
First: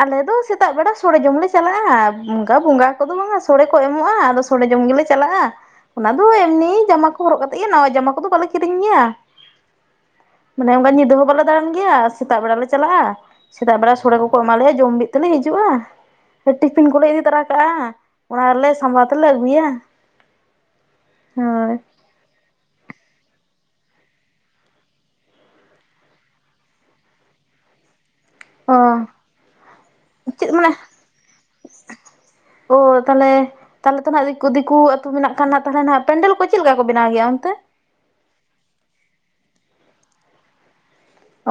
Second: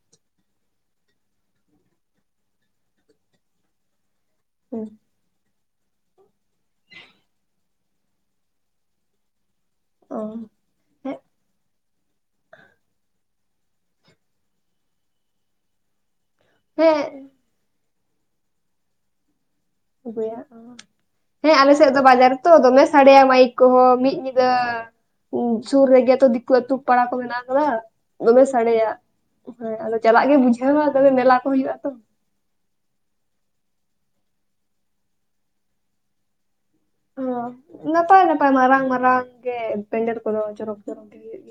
ᱟᱞᱮ ᱫᱚ ᱥᱮᱛᱟᱜ ᱵᱮᱲᱟ ᱥᱚᱲᱮ ᱡᱚᱢ ᱞᱮ ᱪᱟᱞᱟᱜᱼᱟ ᱚᱱᱠᱟ ᱵᱚᱸᱜᱟ ᱠᱚ ᱫᱚ ᱵᱟᱝᱟ ᱥᱚᱲᱮ ᱠᱚ ᱮᱢᱚᱜᱼᱟ ᱟᱫᱚ ᱥᱚᱲᱮ ᱡᱚᱢ ᱜᱮ ᱞᱮ ᱪᱟᱞᱟᱜᱼᱟ ᱚᱱᱟ ᱫᱚ ᱮᱢᱱᱤ ᱡᱟᱢᱟ ᱠᱚ ᱦᱚᱨᱚᱜ ᱠᱟᱛᱮ ᱜᱮ ᱱᱟᱣᱟ ᱡᱟᱢᱟ ᱠᱚ ᱫᱚ ᱵᱟᱞᱮ ᱠᱤᱨᱤᱧ ᱜᱮᱭᱟ ᱚ ᱢᱟᱱᱮ ᱚᱱᱠᱟ ᱧᱤᱫᱟᱹ ᱦᱮᱸ ᱦᱚᱸ ᱵᱟᱞᱮ ᱫᱟᱬᱟᱱ ᱜᱮᱭᱟ ᱥᱮᱛᱟᱜ ᱵᱮᱲᱟ ᱞᱮ ᱪᱟᱞᱟᱜᱼᱟ ᱥᱮᱛᱟᱜ ᱵᱮᱲᱟ ᱥᱚᱲᱮ ᱠᱚ ᱠᱚ ᱮᱢᱟᱞᱮᱭᱟ ᱡᱚᱢ ᱵᱤᱜ ᱛᱮᱞᱮ ᱦᱤᱡᱩᱜᱼᱟ ᱴᱤᱯᱷᱤᱱ ᱠᱚᱞᱮ ᱦᱮᱸ ᱤᱫᱤᱛᱟᱨᱟ ᱠᱟᱜ ᱟ ᱚᱱᱟ ᱨᱮᱞᱮ ᱥᱟᱵᱟᱣ ᱛᱮᱞᱮ ᱟᱹᱜᱩᱭᱟ ᱟᱜᱩᱭᱟ ᱦᱮᱸ ᱟᱞᱮ ᱦᱳᱭ ᱥᱮᱫ ᱫᱚ ᱵᱟᱡᱟᱨ ᱛᱚ ᱫᱚᱢᱮ ᱥᱟᱰᱮᱭᱟ ᱢᱟᱭᱤᱠ ᱠᱚᱦᱚᱸ ᱢᱤᱫ ᱧᱤᱫᱟᱹ ᱩᱸ ᱥᱩᱨ ᱨᱮᱜ ᱛᱚ ᱫᱤᱠᱩ ᱟ. ᱛᱩ ᱯᱟᱲᱟ ᱠᱚ ᱢᱮᱱᱟᱜ ᱠᱟᱫᱟ ᱫᱚᱢᱮ ᱚ ᱥᱟᱲᱮᱭᱟᱜ ᱦᱮᱸ ᱟᱫᱚ ᱪᱟᱞᱟᱜ ᱜᱮ ᱪᱮᱫ ᱢᱟᱱᱮ ᱵᱩᱡᱷᱟᱹᱣᱟ ᱫᱚᱢᱮ ᱢᱮᱞᱟ ᱠᱚ ᱦᱩᱭᱩᱜ ᱟ ᱛᱚ ᱚ ᱛᱟᱦᱚᱞᱮ ᱛᱟᱦᱚᱞᱮ ᱛᱚ ᱟᱜ ᱫᱤᱠ ᱫᱤᱠᱩ ᱟᱹᱛᱩ ᱢᱮᱱᱟᱜ ᱠᱷᱟᱱ ᱛᱚᱞᱮ ᱯᱮᱱᱰᱮᱞ ᱠᱚ ᱪᱮᱫ ᱞᱮᱠᱟ ᱠᱚ ᱵᱮᱱᱟᱣ ᱜᱮᱭᱟ ᱚᱱᱛᱮ ᱦᱚᱸ ᱱᱟᱯᱟᱭ ᱱᱟᱯᱟᱭ ᱢᱟᱨᱟᱝ ᱢᱟᱨᱟᱝ ᱜᱮ [unintelligible]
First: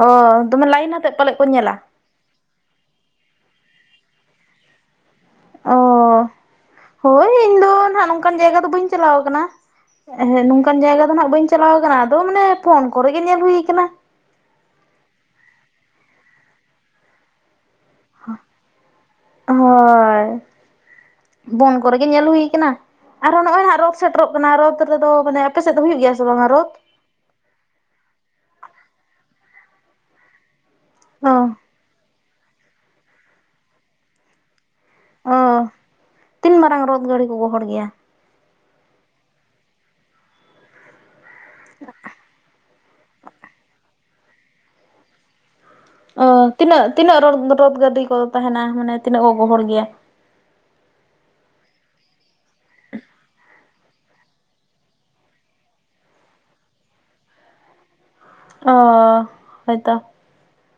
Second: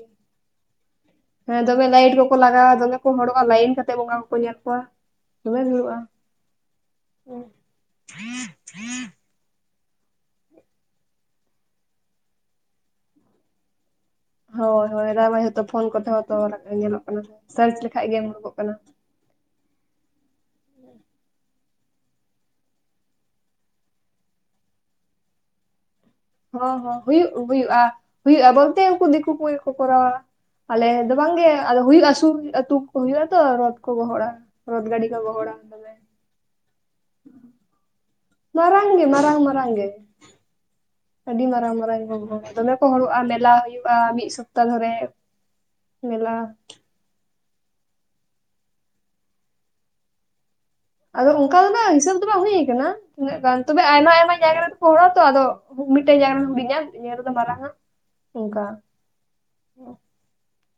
ᱚᱻ ᱫᱚᱢᱮ ᱞᱟᱭᱤᱱ ᱟᱛᱮᱫ ᱯᱟᱞᱮᱫ ᱠᱚ ᱦᱮᱸ ᱧᱮᱞᱟ ᱫᱚᱢᱮ ᱞᱟᱭᱤᱴ ᱠᱚᱠᱚ ᱞᱟᱜᱟᱣᱟ ᱫᱚᱢᱮ ᱠᱚ ᱦᱚᱲᱚᱜᱼᱟ ᱞᱟᱭᱤᱱ ᱠᱟᱛᱮ ᱵᱚᱸᱜᱟ ᱠᱚᱠᱚ ᱧᱮᱞ ᱠᱚᱣᱟ ᱫᱚᱢᱮ ᱵᱷᱤᱲᱚᱜᱼᱟ ᱚ ᱦᱳᱭ ᱤᱧ ᱫᱚ ᱱᱟᱜ ᱱᱚᱝᱠᱟᱱ ᱡᱟᱭᱜᱟ ᱫᱚ ᱵᱟᱹᱧ ᱪᱟᱞᱟᱣ ᱠᱟᱱᱟ ᱦᱮᱸ ᱱᱚᱝᱠᱟᱱ ᱡᱟᱭᱜᱟ ᱫᱚ ᱱᱟᱜ ᱵᱟᱹᱧ ᱪᱟᱞᱟᱣ ᱠᱟᱱᱟ ᱟᱫᱚ ᱢᱟᱱᱮ ᱯᱷᱳᱱ ᱠᱚᱨᱮ ᱜᱮ ᱧᱮᱞ ᱦᱩᱭ ᱠᱟᱱᱟ ᱦᱳᱭ ᱦᱳᱭ ᱦᱚᱞᱟ ᱢᱟᱫᱷᱮᱨ ᱛᱚ ᱯᱷᱳᱱ ᱠᱚ ᱛᱟᱸᱦᱮ ᱠᱟᱱᱟ ᱧᱮᱞᱚᱜ ᱠᱟᱱᱟ ᱥᱟᱨᱪ ᱞᱮᱠᱷᱟᱡ ᱜᱮ ᱩᱰᱠᱚᱜ ᱠᱟᱱᱟ ᱦᱳᱭ ᱵᱚᱱ ᱠᱚᱨᱮ ᱜᱮ ᱧᱮᱞ ᱦᱩᱭ ᱠᱟᱱᱟ ᱟᱨᱦᱚᱸ ᱱᱚᱜᱼᱚᱭ ᱦᱟᱜ ᱨᱚᱛᱷ ᱥᱮᱴᱮᱨᱚᱜ ᱠᱟᱱᱟ ᱨᱚᱛᱷ ᱨᱮᱫᱚ ᱢᱟᱱᱮ ᱟᱯᱮᱥᱮᱫ ᱫᱚ ᱦᱩᱭᱩᱜ ᱜᱮᱭᱟ ᱥᱮ ᱵᱟᱝᱟ ᱨᱚᱛ ᱦᱚᱸ ᱦᱚᱸ ᱦᱩᱭᱩᱜ ᱦᱩᱭᱩᱜᱼᱟ ᱦᱩᱭᱩᱜᱼᱟ ᱵᱚᱞᱛᱮ ᱩᱱᱠᱩ ᱫᱤᱠᱩ ᱠᱚ ᱜᱮ ᱠᱚ ᱠᱚᱨᱟᱣᱟ ᱟᱞᱮ ᱫᱚ ᱚ ᱵᱟᱝᱜᱮ ᱟ ᱦᱩᱭᱩᱜᱼᱟ ᱥᱩᱨ ᱟᱛᱩ ᱠᱚ ᱦᱩᱭᱩᱜᱼᱟ ᱛᱚ ᱨᱚᱫ ᱠᱚ ᱜᱚᱦᱚᱲᱟ ᱨᱚᱫ ᱜᱟᱹᱰᱤ ᱚ ᱜᱚᱦᱚᱲᱟᱝ ᱫᱚ ᱮ ᱛᱤᱱ ᱢᱟᱨᱟᱝ ᱨᱚᱫ ᱜᱟᱹᱲᱤ ᱠᱚ ᱜᱚᱦᱚᱲ ᱜᱮᱭᱟ ᱢᱟᱨᱟᱝ ᱜᱮ ᱢᱟᱨᱟᱝ ᱢᱟᱨᱟᱝ ᱜᱮ ᱟᱹᱰᱤ ᱢᱟᱨᱟᱝ ᱢᱟᱨᱟᱝ [unintelligible] ᱫᱚᱢᱮ ᱠᱚ ᱦᱚᱲᱚᱜᱼᱟ ᱢᱮᱞᱟ ᱦᱩᱭᱩᱜᱼᱟ ᱢᱤᱫ ᱥᱚᱯᱛᱟ ᱫᱷᱚᱨᱮ ᱚ ᱢᱮᱞᱟ ᱛᱤᱱᱟᱹᱜ ᱛᱤᱱᱟᱹᱜ ᱨᱳᱫ ᱜᱟᱹᱰᱤ ᱠᱚ ᱛᱟᱦᱮᱱᱟ ᱢᱟᱱᱮ ᱛᱤᱱᱟᱹᱜ ᱠᱚ ᱜᱚᱦᱚᱲ ᱜᱮᱭᱟ ᱟᱫᱚ ᱚᱱᱠᱟ ᱫᱚᱱᱟᱜ ᱦᱤᱥᱟᱹᱵᱽ ᱫᱚ ᱵᱟᱝ ᱦᱩᱭᱩ ᱠᱟᱱᱟ ᱛᱤᱱᱟᱹᱜ ᱜᱟᱱ ᱛᱚᱵᱮ ᱟᱭᱢᱟ ᱟᱭᱢᱟ ᱡᱟᱭᱜᱟ ᱨᱮᱫᱚᱠᱚ ᱦᱚᱲ ᱟ ᱛᱚ ᱟᱫᱚ ᱢᱤᱫᱴᱮᱱ ᱡᱟᱭᱜᱟ ᱨᱮ ᱦᱩᱰᱤᱧᱟ ᱢᱤᱫᱴᱮᱱ ᱡᱟᱭᱜᱟ ᱨᱮᱫᱚ ᱢᱟᱨᱟᱝᱼ ᱟ ᱚ ᱦᱚᱭᱛᱚ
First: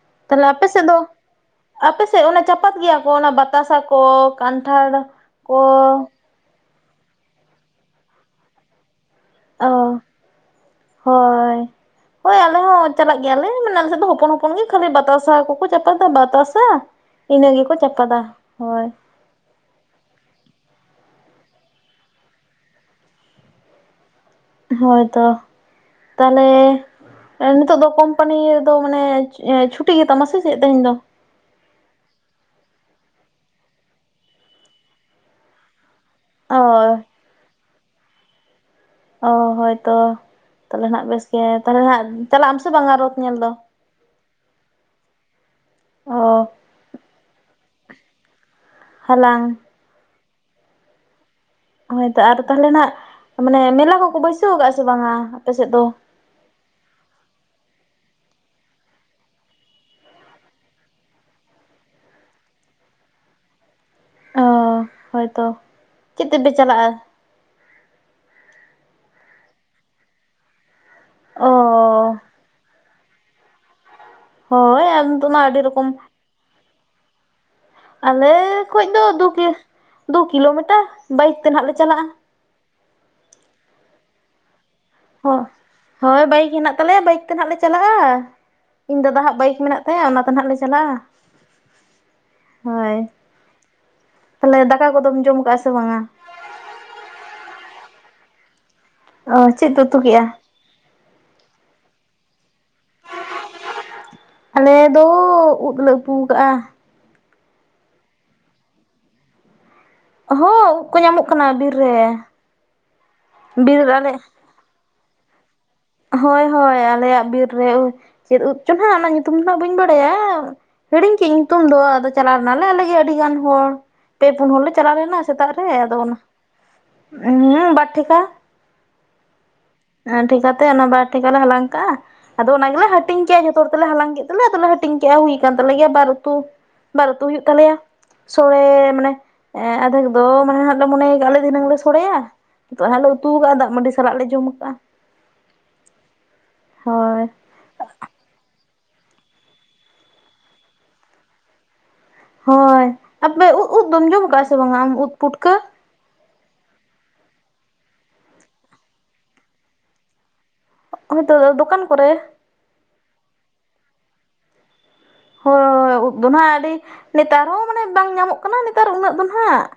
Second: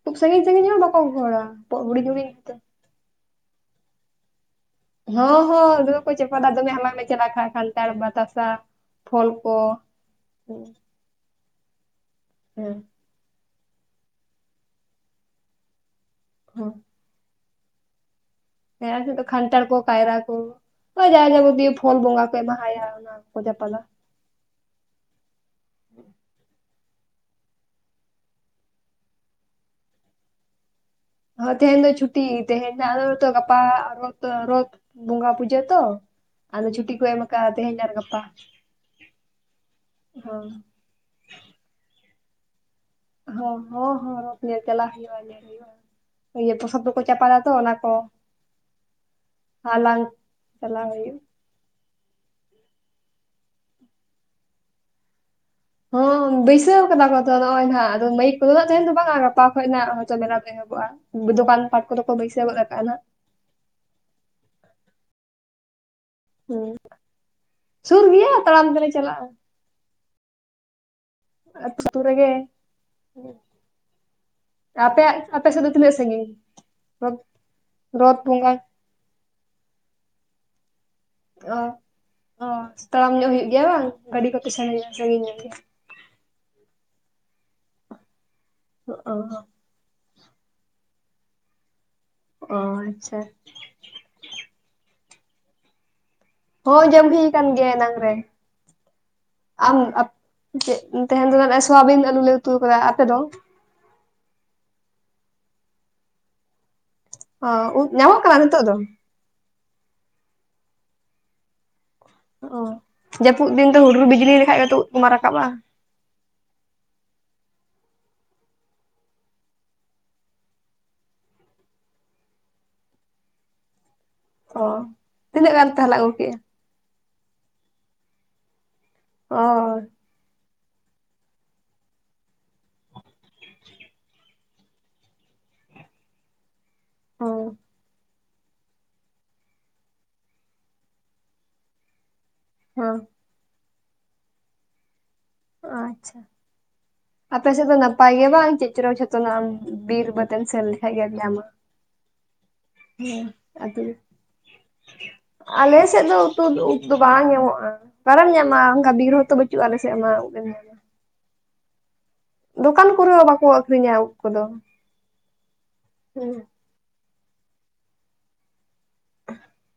ᱠᱷᱩᱵ ᱥᱟᱺᱜᱤᱧ ᱛᱟᱦᱞᱮ ᱟᱯᱮ ᱥᱟᱺᱜᱤᱧ ᱦᱚᱸ ᱥᱮᱫ ᱵᱟᱠᱚ ᱫᱚ ᱜᱚᱦᱚᱲᱟ ᱟᱯᱮ ᱦᱩᱰᱤᱧ ᱥᱮᱫ ᱦᱩᱰᱤᱧ ᱚᱱᱟ ᱛᱮ ᱪᱟᱯᱟᱫ ᱜᱮᱭᱟ ᱠᱚ ᱚᱱᱟ ᱵᱟᱛᱟᱥᱟ ᱠᱚ ᱠᱟᱱᱴᱷᱟᱲ ᱦᱚᱸ ᱠᱚ ᱦᱚᱸ ᱫᱚᱢᱮ ᱠᱚ ᱫᱚᱢᱮ ᱦᱟᱞᱟᱝ ᱞᱮ ᱪᱟᱞᱟᱜ ᱠᱷᱟᱱ ᱠᱷᱟᱱ ᱛᱟᱲᱢᱟ ᱛᱟᱥᱟ ᱯᱷᱚᱞ ᱠᱚ ᱚ ᱦᱮᱸ ᱦᱳᱭ ᱦᱳᱭ ᱟᱞᱮ ᱦᱮᱸ ᱦᱚᱸ ᱪᱟᱞᱟᱜ ᱜᱮᱭᱟᱞᱮ ᱢᱟᱱᱮ ᱟᱞᱮ ᱥᱮᱫ ᱫᱚ ᱦᱚᱯᱚᱱ ᱦᱚᱯᱚᱱ ᱜᱮ ᱠᱷᱟᱹᱞᱤ ᱵᱟᱛᱟᱥᱟ ᱠᱚᱠᱚ ᱪᱟᱯᱟᱫᱟ ᱵᱟᱛᱟᱥᱟ ᱤᱱᱟᱹ ᱜᱮᱠᱚ ᱪᱟᱯᱟᱫᱟ ᱦᱳᱭ ᱦᱮᱸ ᱟᱞᱮ ᱥᱮᱫ ᱫᱚ ᱠᱷᱟᱱᱴᱟᱲ ᱠᱚ ᱠᱟᱭᱨᱟ ᱚ ᱡᱟ ᱡᱟᱵᱚᱛᱤᱭᱚ ᱯᱷᱚᱞ ᱵᱚᱸᱜᱟ ᱠᱚ ᱮᱢᱟᱦᱟᱭᱟ ᱚᱱᱟ ᱜᱮᱠᱚ ᱪᱟᱯᱟᱫᱟ ᱦᱳᱭ ᱛᱚ ᱛᱟᱦᱞᱮ ᱱᱤᱛᱚᱜ ᱫᱚ ᱠᱳᱢᱯᱟᱱᱤ ᱨᱮᱫᱚ ᱢᱟᱱᱮ ᱪᱷᱩᱴᱤ ᱜᱮᱛᱟᱢᱟ ᱥᱮ ᱪᱮᱫ ᱛᱮᱦᱮᱧ ᱫᱚ ᱦᱚᱸ ᱛᱮᱦᱮᱧ ᱫᱚ ᱪᱷᱩᱴᱤ ᱛᱮᱦᱮ ᱟ ᱜᱟᱯᱟ ᱨᱚᱛ ᱨᱚᱛ ᱵᱚᱸᱜᱟ ᱯᱩᱡᱟᱹ ᱛᱚ ᱚ ᱟᱫᱚ ᱪᱷᱩᱴᱤ ᱠᱚ ᱮᱢ ᱠᱟᱜ -ᱟ ᱛᱮᱦᱮᱧ ᱟᱨ ᱜᱟᱯᱟ ᱚ ᱦᱳᱭ ᱛᱚ ᱦᱚᱸ ᱛᱟᱞᱮ ᱱᱟᱜ ᱵᱮᱥ ᱜᱮ ᱛᱟᱞᱮ ᱦᱟᱜ ᱪᱟᱞᱟᱜ ᱟᱢ ᱥᱮ ᱵᱟᱝ ᱼᱟ ᱨ ᱦᱚᱸ ᱦᱚᱸ ᱦᱚᱸ ᱨᱚᱛ ᱧᱮᱞ ᱪᱟᱞᱟᱜ ᱦᱩᱭᱩᱜ-ᱟ, ᱧᱮᱞ ᱦᱩᱭᱩᱜ-ᱟ᱾ ᱚ ᱤᱭᱟᱹ ᱯᱷᱚᱥᱚᱯ ᱠᱚᱠᱚ ᱪᱟᱯᱟᱫᱟ ᱛᱚ ᱚᱱᱟ ᱠᱚ᱾ ᱦᱟᱞᱟᱝ᱾ ᱦᱟᱞᱟᱝ ᱪᱟᱞᱟᱣ ᱦᱩᱭᱩᱜ᱾ ᱦᱳᱭᱛᱚ ᱟᱨ ᱛᱟᱦᱞᱮ ᱱᱟᱜ ᱢᱟᱱᱮ ᱢᱮᱞᱟ ᱠᱚᱠᱚ ᱵᱟᱹᱭᱥᱟᱹᱣ ᱠᱟᱜᱼᱟ ᱥᱮ ᱵᱟᱝ-ᱟ ᱟᱯᱮ ᱥᱮᱫ ᱫᱚ᱾ ᱦᱚᱸ ᱵᱟᱹᱭᱥᱟᱹᱣ ᱠᱟᱫᱟ ᱠᱚ ᱛᱚ ᱱᱚᱜᱼᱚᱭ ᱱᱟᱦᱟᱜ ᱟᱫᱚ ᱢᱟᱹᱭᱤᱠ ᱠᱚᱫᱚᱟᱜ ᱛᱟᱦᱮᱧ ᱫᱚ ᱵᱟᱝᱼᱟ ᱜᱟᱯᱟ ᱠᱷᱚᱡ ᱱᱟᱜ ᱦᱳᱭᱛᱚ ᱢᱮᱱᱟᱜ ᱢᱮ᱾ [unintelligible] ᱚᱜᱼᱟ ᱜᱚᱡᱚᱯᱟᱱ ᱛᱟᱠᱚ ᱫᱚᱠᱚ ᱵᱟᱹᱭᱥᱟᱹᱶ ᱜᱟᱜ ᱛᱟᱦᱮᱱᱟ᱾ ᱚ ᱦᱳᱭ ᱛᱚ ᱪᱮᱫ ᱛᱮᱯᱮ ᱦᱩᱸ ᱪᱟᱞᱟᱜᱼᱟ? ᱥᱩᱨ ᱜᱮᱭᱟ ᱛᱟᱲᱟᱢ ᱛᱮᱞᱮ ᱪᱟᱞᱟᱜᱼᱟ᱾ ᱚ ᱟᱪᱪᱷᱟ ᱩᱛᱩ ᱨᱮᱜᱮ᱾ ᱦᱳᱭ ᱟᱯᱮᱭᱟᱜ ᱟᱢᱫᱚ ᱢᱟ ᱟᱯᱮ ᱟᱹᱰᱤ ᱥᱮᱫ ᱫᱚ ᱨᱚᱠᱚᱢ ᱛᱤᱱᱟᱹᱜ ᱥᱟᱺᱜᱤᱧ᱾ ᱨᱚᱛ ᱟᱞᱮ ᱵᱚᱸᱜᱟ ᱠᱷᱚᱡ ᱫᱚ ᱫᱩ ᱠᱤ ᱫᱩ ᱠᱤᱞᱳᱢᱤᱴᱟᱨ ᱵᱟᱭᱤᱠ ᱛᱮ ᱚ ᱱᱟᱦᱟᱜ ᱞᱮ ᱪᱟᱞᱟᱜᱼᱟ᱾ ᱚ ᱛᱟᱲᱟᱢ ᱧᱚᱜ ᱦᱩᱭᱩᱜ ᱜᱮᱭᱟ ᱵᱟᱝ ᱜᱟᱹᱰᱤ ᱠᱚᱯᱮ ᱥᱟᱺᱜᱤᱧ ᱥᱟᱺᱜᱤᱧ ᱧᱚᱜ ᱦᱚᱸ ᱜᱮᱭᱟ᱾ ᱦᱳᱭ ᱵᱟᱭᱤᱠ ᱦᱮᱱᱟᱜ ᱛᱟᱞᱮᱭᱟ ᱵᱟᱭᱤᱠ ᱛᱮ ᱱᱟᱦᱟᱜ ᱞᱮ ᱪᱟᱞᱟᱜᱼᱟ ᱤᱧ ᱚ ᱫᱟᱫᱟ ᱦᱟᱜ ᱵᱟᱭᱤᱠ ᱢᱮᱱᱟᱜ ᱛᱟᱭᱟ ᱚᱱᱟᱛᱮ ᱱᱟᱦᱟᱜ ᱞᱮ ᱪᱟᱞᱟᱜᱼᱟ᱾ ᱚ ᱟᱪᱪᱷᱟ᱾ ᱛᱟᱦᱮᱞᱮ ᱫᱟᱠᱟ ᱠᱚᱫᱚᱢ ᱡᱚᱢ ᱠᱟᱜᱼᱟ ᱥᱮ ᱵᱟᱝ-ᱟ? ᱦᱳᱭ ᱡᱚᱢ ᱦᱩᱭ ᱠᱟᱱ ᱜᱮᱭᱟ ᱮᱱᱟᱝ ᱨᱮ᱾ ᱚ ᱪᱮᱫ ᱯᱮ ᱩᱛᱩ ᱠᱮᱜᱼᱟ? ᱠᱮᱜ, ᱛᱟᱴᱮᱦᱮᱱᱴᱧ ᱫᱚ ᱡᱮᱢᱚᱱ ᱥᱚᱣᱟᱵᱤᱱ ᱟᱞᱩ ᱞᱮ ᱩᱛᱩ ᱠᱟᱫᱟ ᱟᱯᱮ ᱫᱚ ᱟᱞᱮ ᱫᱚ ᱩᱫ ᱞᱮ ᱩᱛᱩ ᱠᱟᱜ-ᱟ᱾ ᱚ ᱩᱫ ᱧᱟᱢᱚᱜ ᱠᱟᱱᱟ ᱱᱤᱛᱚᱜ ᱫᱚ᱾ ᱦᱚᱸ ᱩᱫ ᱠᱚ ᱧᱟᱢᱚᱜ ᱠᱟᱱᱟ ᱵᱤᱨ ᱨᱮ᱾ ᱚ ᱡᱟᱹᱯᱩᱫ ᱫᱤᱱ ᱫᱚ ᱵᱤᱨ ᱦᱩᱰᱩᱨ ᱟᱞᱮ ᱵᱤᱡᱽᱞᱤ ᱞᱮᱠᱷᱟᱡ ᱜᱮᱛᱚ ᱩᱫ ᱠᱚᱢᱟ ᱨᱟᱠᱟᱵ-ᱟ᱾ ᱦᱳᱭ ᱦᱳᱭ ᱟᱞᱮᱭᱟᱜ ᱵᱤᱨ ᱨᱮ ᱪᱮᱫ ᱩᱫ ᱪᱚ ᱱᱟᱜ ᱚᱱᱟ ᱧᱩᱛᱩᱢ ᱫᱚ ᱵᱟᱹᱧ ᱵᱟᱲᱟᱭᱟ᱾ ᱦᱮᱲᱤᱧ ᱠᱮᱜ ᱤᱧ ᱧᱩᱛᱩᱢ ᱫᱚ ᱟᱫᱚ ᱪᱟᱞᱟᱣ ᱱᱟᱞᱮ ᱟᱞᱮ ᱜᱮ ᱟᱹᱰᱤ ᱜᱟᱱ ᱦᱚᱲ᱾ ᱯᱮ ᱯᱩᱱ ᱚ ᱦᱚᱲ ᱞᱮ ᱪᱟᱞᱟᱣ ᱞᱮᱱᱟ ᱥᱮᱛᱟᱜ ᱛᱤᱱᱟᱹᱜ ᱨᱮ ᱜᱟᱱ ᱛᱟᱦᱚᱞᱮ ᱟᱫᱚ ᱟᱹᱜᱩ ᱚᱱᱟ, ᱠᱮᱜᱼᱟ ᱦᱮᱸ ᱵᱟᱨ ᱴᱷᱤᱠᱟ᱾ ᱚ ᱧᱮᱞ ᱴᱷᱤᱠᱟ ᱠᱟᱛᱮᱫ ᱚᱱᱟ ᱵᱟᱨ ᱴᱷᱤᱠᱟ ᱞᱮ ᱦᱟᱞᱟᱝ ᱠᱟᱜᱼᱟ᱾ ᱟᱫᱚ ᱚᱱᱟ ᱜᱮᱞᱮ ᱦᱟᱹᱴᱤᱧ ᱠᱮᱜ-ᱟ ᱡᱷᱚᱛᱚ ᱦᱚᱲ ᱛᱮᱞᱮ ᱦᱟᱞᱟᱝ ᱠᱮᱫ ᱛᱮᱞᱮ ᱟᱫᱚᱞᱮ ᱦᱟᱹᱴᱤᱧ ᱠᱮᱜᱼᱟ ᱦᱩᱭ ᱠᱟᱱ ᱛᱟᱞᱮ ᱜᱮᱭᱟ ᱵᱟᱨ ᱩᱛᱩ᱾ ᱵᱟᱨ ᱩᱛᱩ ᱚ ᱦᱩᱭᱩᱜ ᱛᱟᱞᱮᱭᱟ᱾ ᱥᱚᱲᱮᱹᱻ ᱢᱟᱱᱮ ᱟᱫᱷᱮᱠ ᱫᱚ ᱢᱟᱱᱮ ᱦᱟᱸᱜ ᱞᱮ ᱢᱚᱱᱮᱭᱟᱠᱟᱜ-ᱟ ᱞᱮ ᱫᱷᱤᱱᱟᱹᱝ ᱞᱮ ᱥᱚᱲᱮᱭᱟ᱾ ᱱᱤᱛᱚᱜ ᱦᱚᱸ ᱦᱟᱸᱜ ᱞᱮ ᱩᱛᱩᱣᱟᱠᱟᱜᱼᱟ ᱫᱟᱜ ᱢᱟᱹᱰᱤ ᱥᱟᱞᱟᱜ ᱞᱮ ᱡᱚᱢ ᱠᱟᱜᱼᱟ᱾ ᱚ ᱟᱪᱪᱷᱟ ᱦᱳᱭ ᱟᱯᱮ ᱥᱮᱫ ᱫᱚ ᱱᱟᱯᱟᱭ ᱜᱮ ᱵᱟᱝ ᱪᱮᱫ ᱪᱚᱨᱚᱠ ᱡᱷᱚᱜ ᱪᱟᱞᱟᱣᱮᱱ ᱵᱤᱨ ᱵᱟᱹᱫ ᱮᱢ ᱥᱮᱱ ᱞᱮᱠᱷᱟᱡ ᱜᱮᱢ ᱧᱟᱢᱟ᱾ ᱦᱳᱭ ᱦᱮᱸ ᱟᱯᱮ ᱩᱫ ᱟᱫᱚ ᱩᱫ ᱫᱚᱢ ᱡᱚᱢ ᱠᱟᱜᱼᱟ ᱥᱮ ᱵᱟᱝᱼᱟ ᱟᱢ ᱩᱫ ᱯᱩᱴᱠᱟᱹ᱾ ᱪᱮᱫ ᱫᱚ ᱩᱛᱩ ᱩ ᱩᱫ ᱫᱚ ᱵᱟᱝ ᱧᱟᱢᱚᱜᱼᱟ ᱚᱠᱟ ᱨᱮᱢ ᱧᱟᱢᱟ ᱚᱝᱠᱟ ᱵᱤᱨ ᱦᱚᱸᱛᱚ ᱵᱟᱹᱪᱩᱜᱼᱟ ᱟᱞᱮ ᱥᱮᱫ ᱢᱟ ᱩᱫ ᱮᱢ ᱧᱟᱢᱟ᱾ ᱦᱳᱭ ᱛᱚ ᱫᱚᱠᱟᱱ ᱠᱚᱨᱮ᱾ ᱫᱚᱠᱟᱱ ᱠᱚᱨᱮ ᱦᱚᱸ ᱵᱟᱠᱚ ᱟᱹᱠᱷᱨᱤᱧ-ᱟ ᱩᱫ ᱠᱚᱫᱚ᱾ ᱦᱳᱭ ᱩᱫ ᱫᱚ ᱦᱮᱸ ᱱᱟᱜ ᱟᱹᱰᱤ ᱱᱮᱛᱟᱨ ᱦᱚᱸ ᱢᱟᱱᱮ ᱵᱟᱝ ᱧᱟᱢᱚᱜ ᱠᱟᱱᱟ ᱱᱮᱛᱟᱨ ᱩᱱᱟᱹᱜ ᱫᱚ ᱱᱟᱦᱟᱜ᱾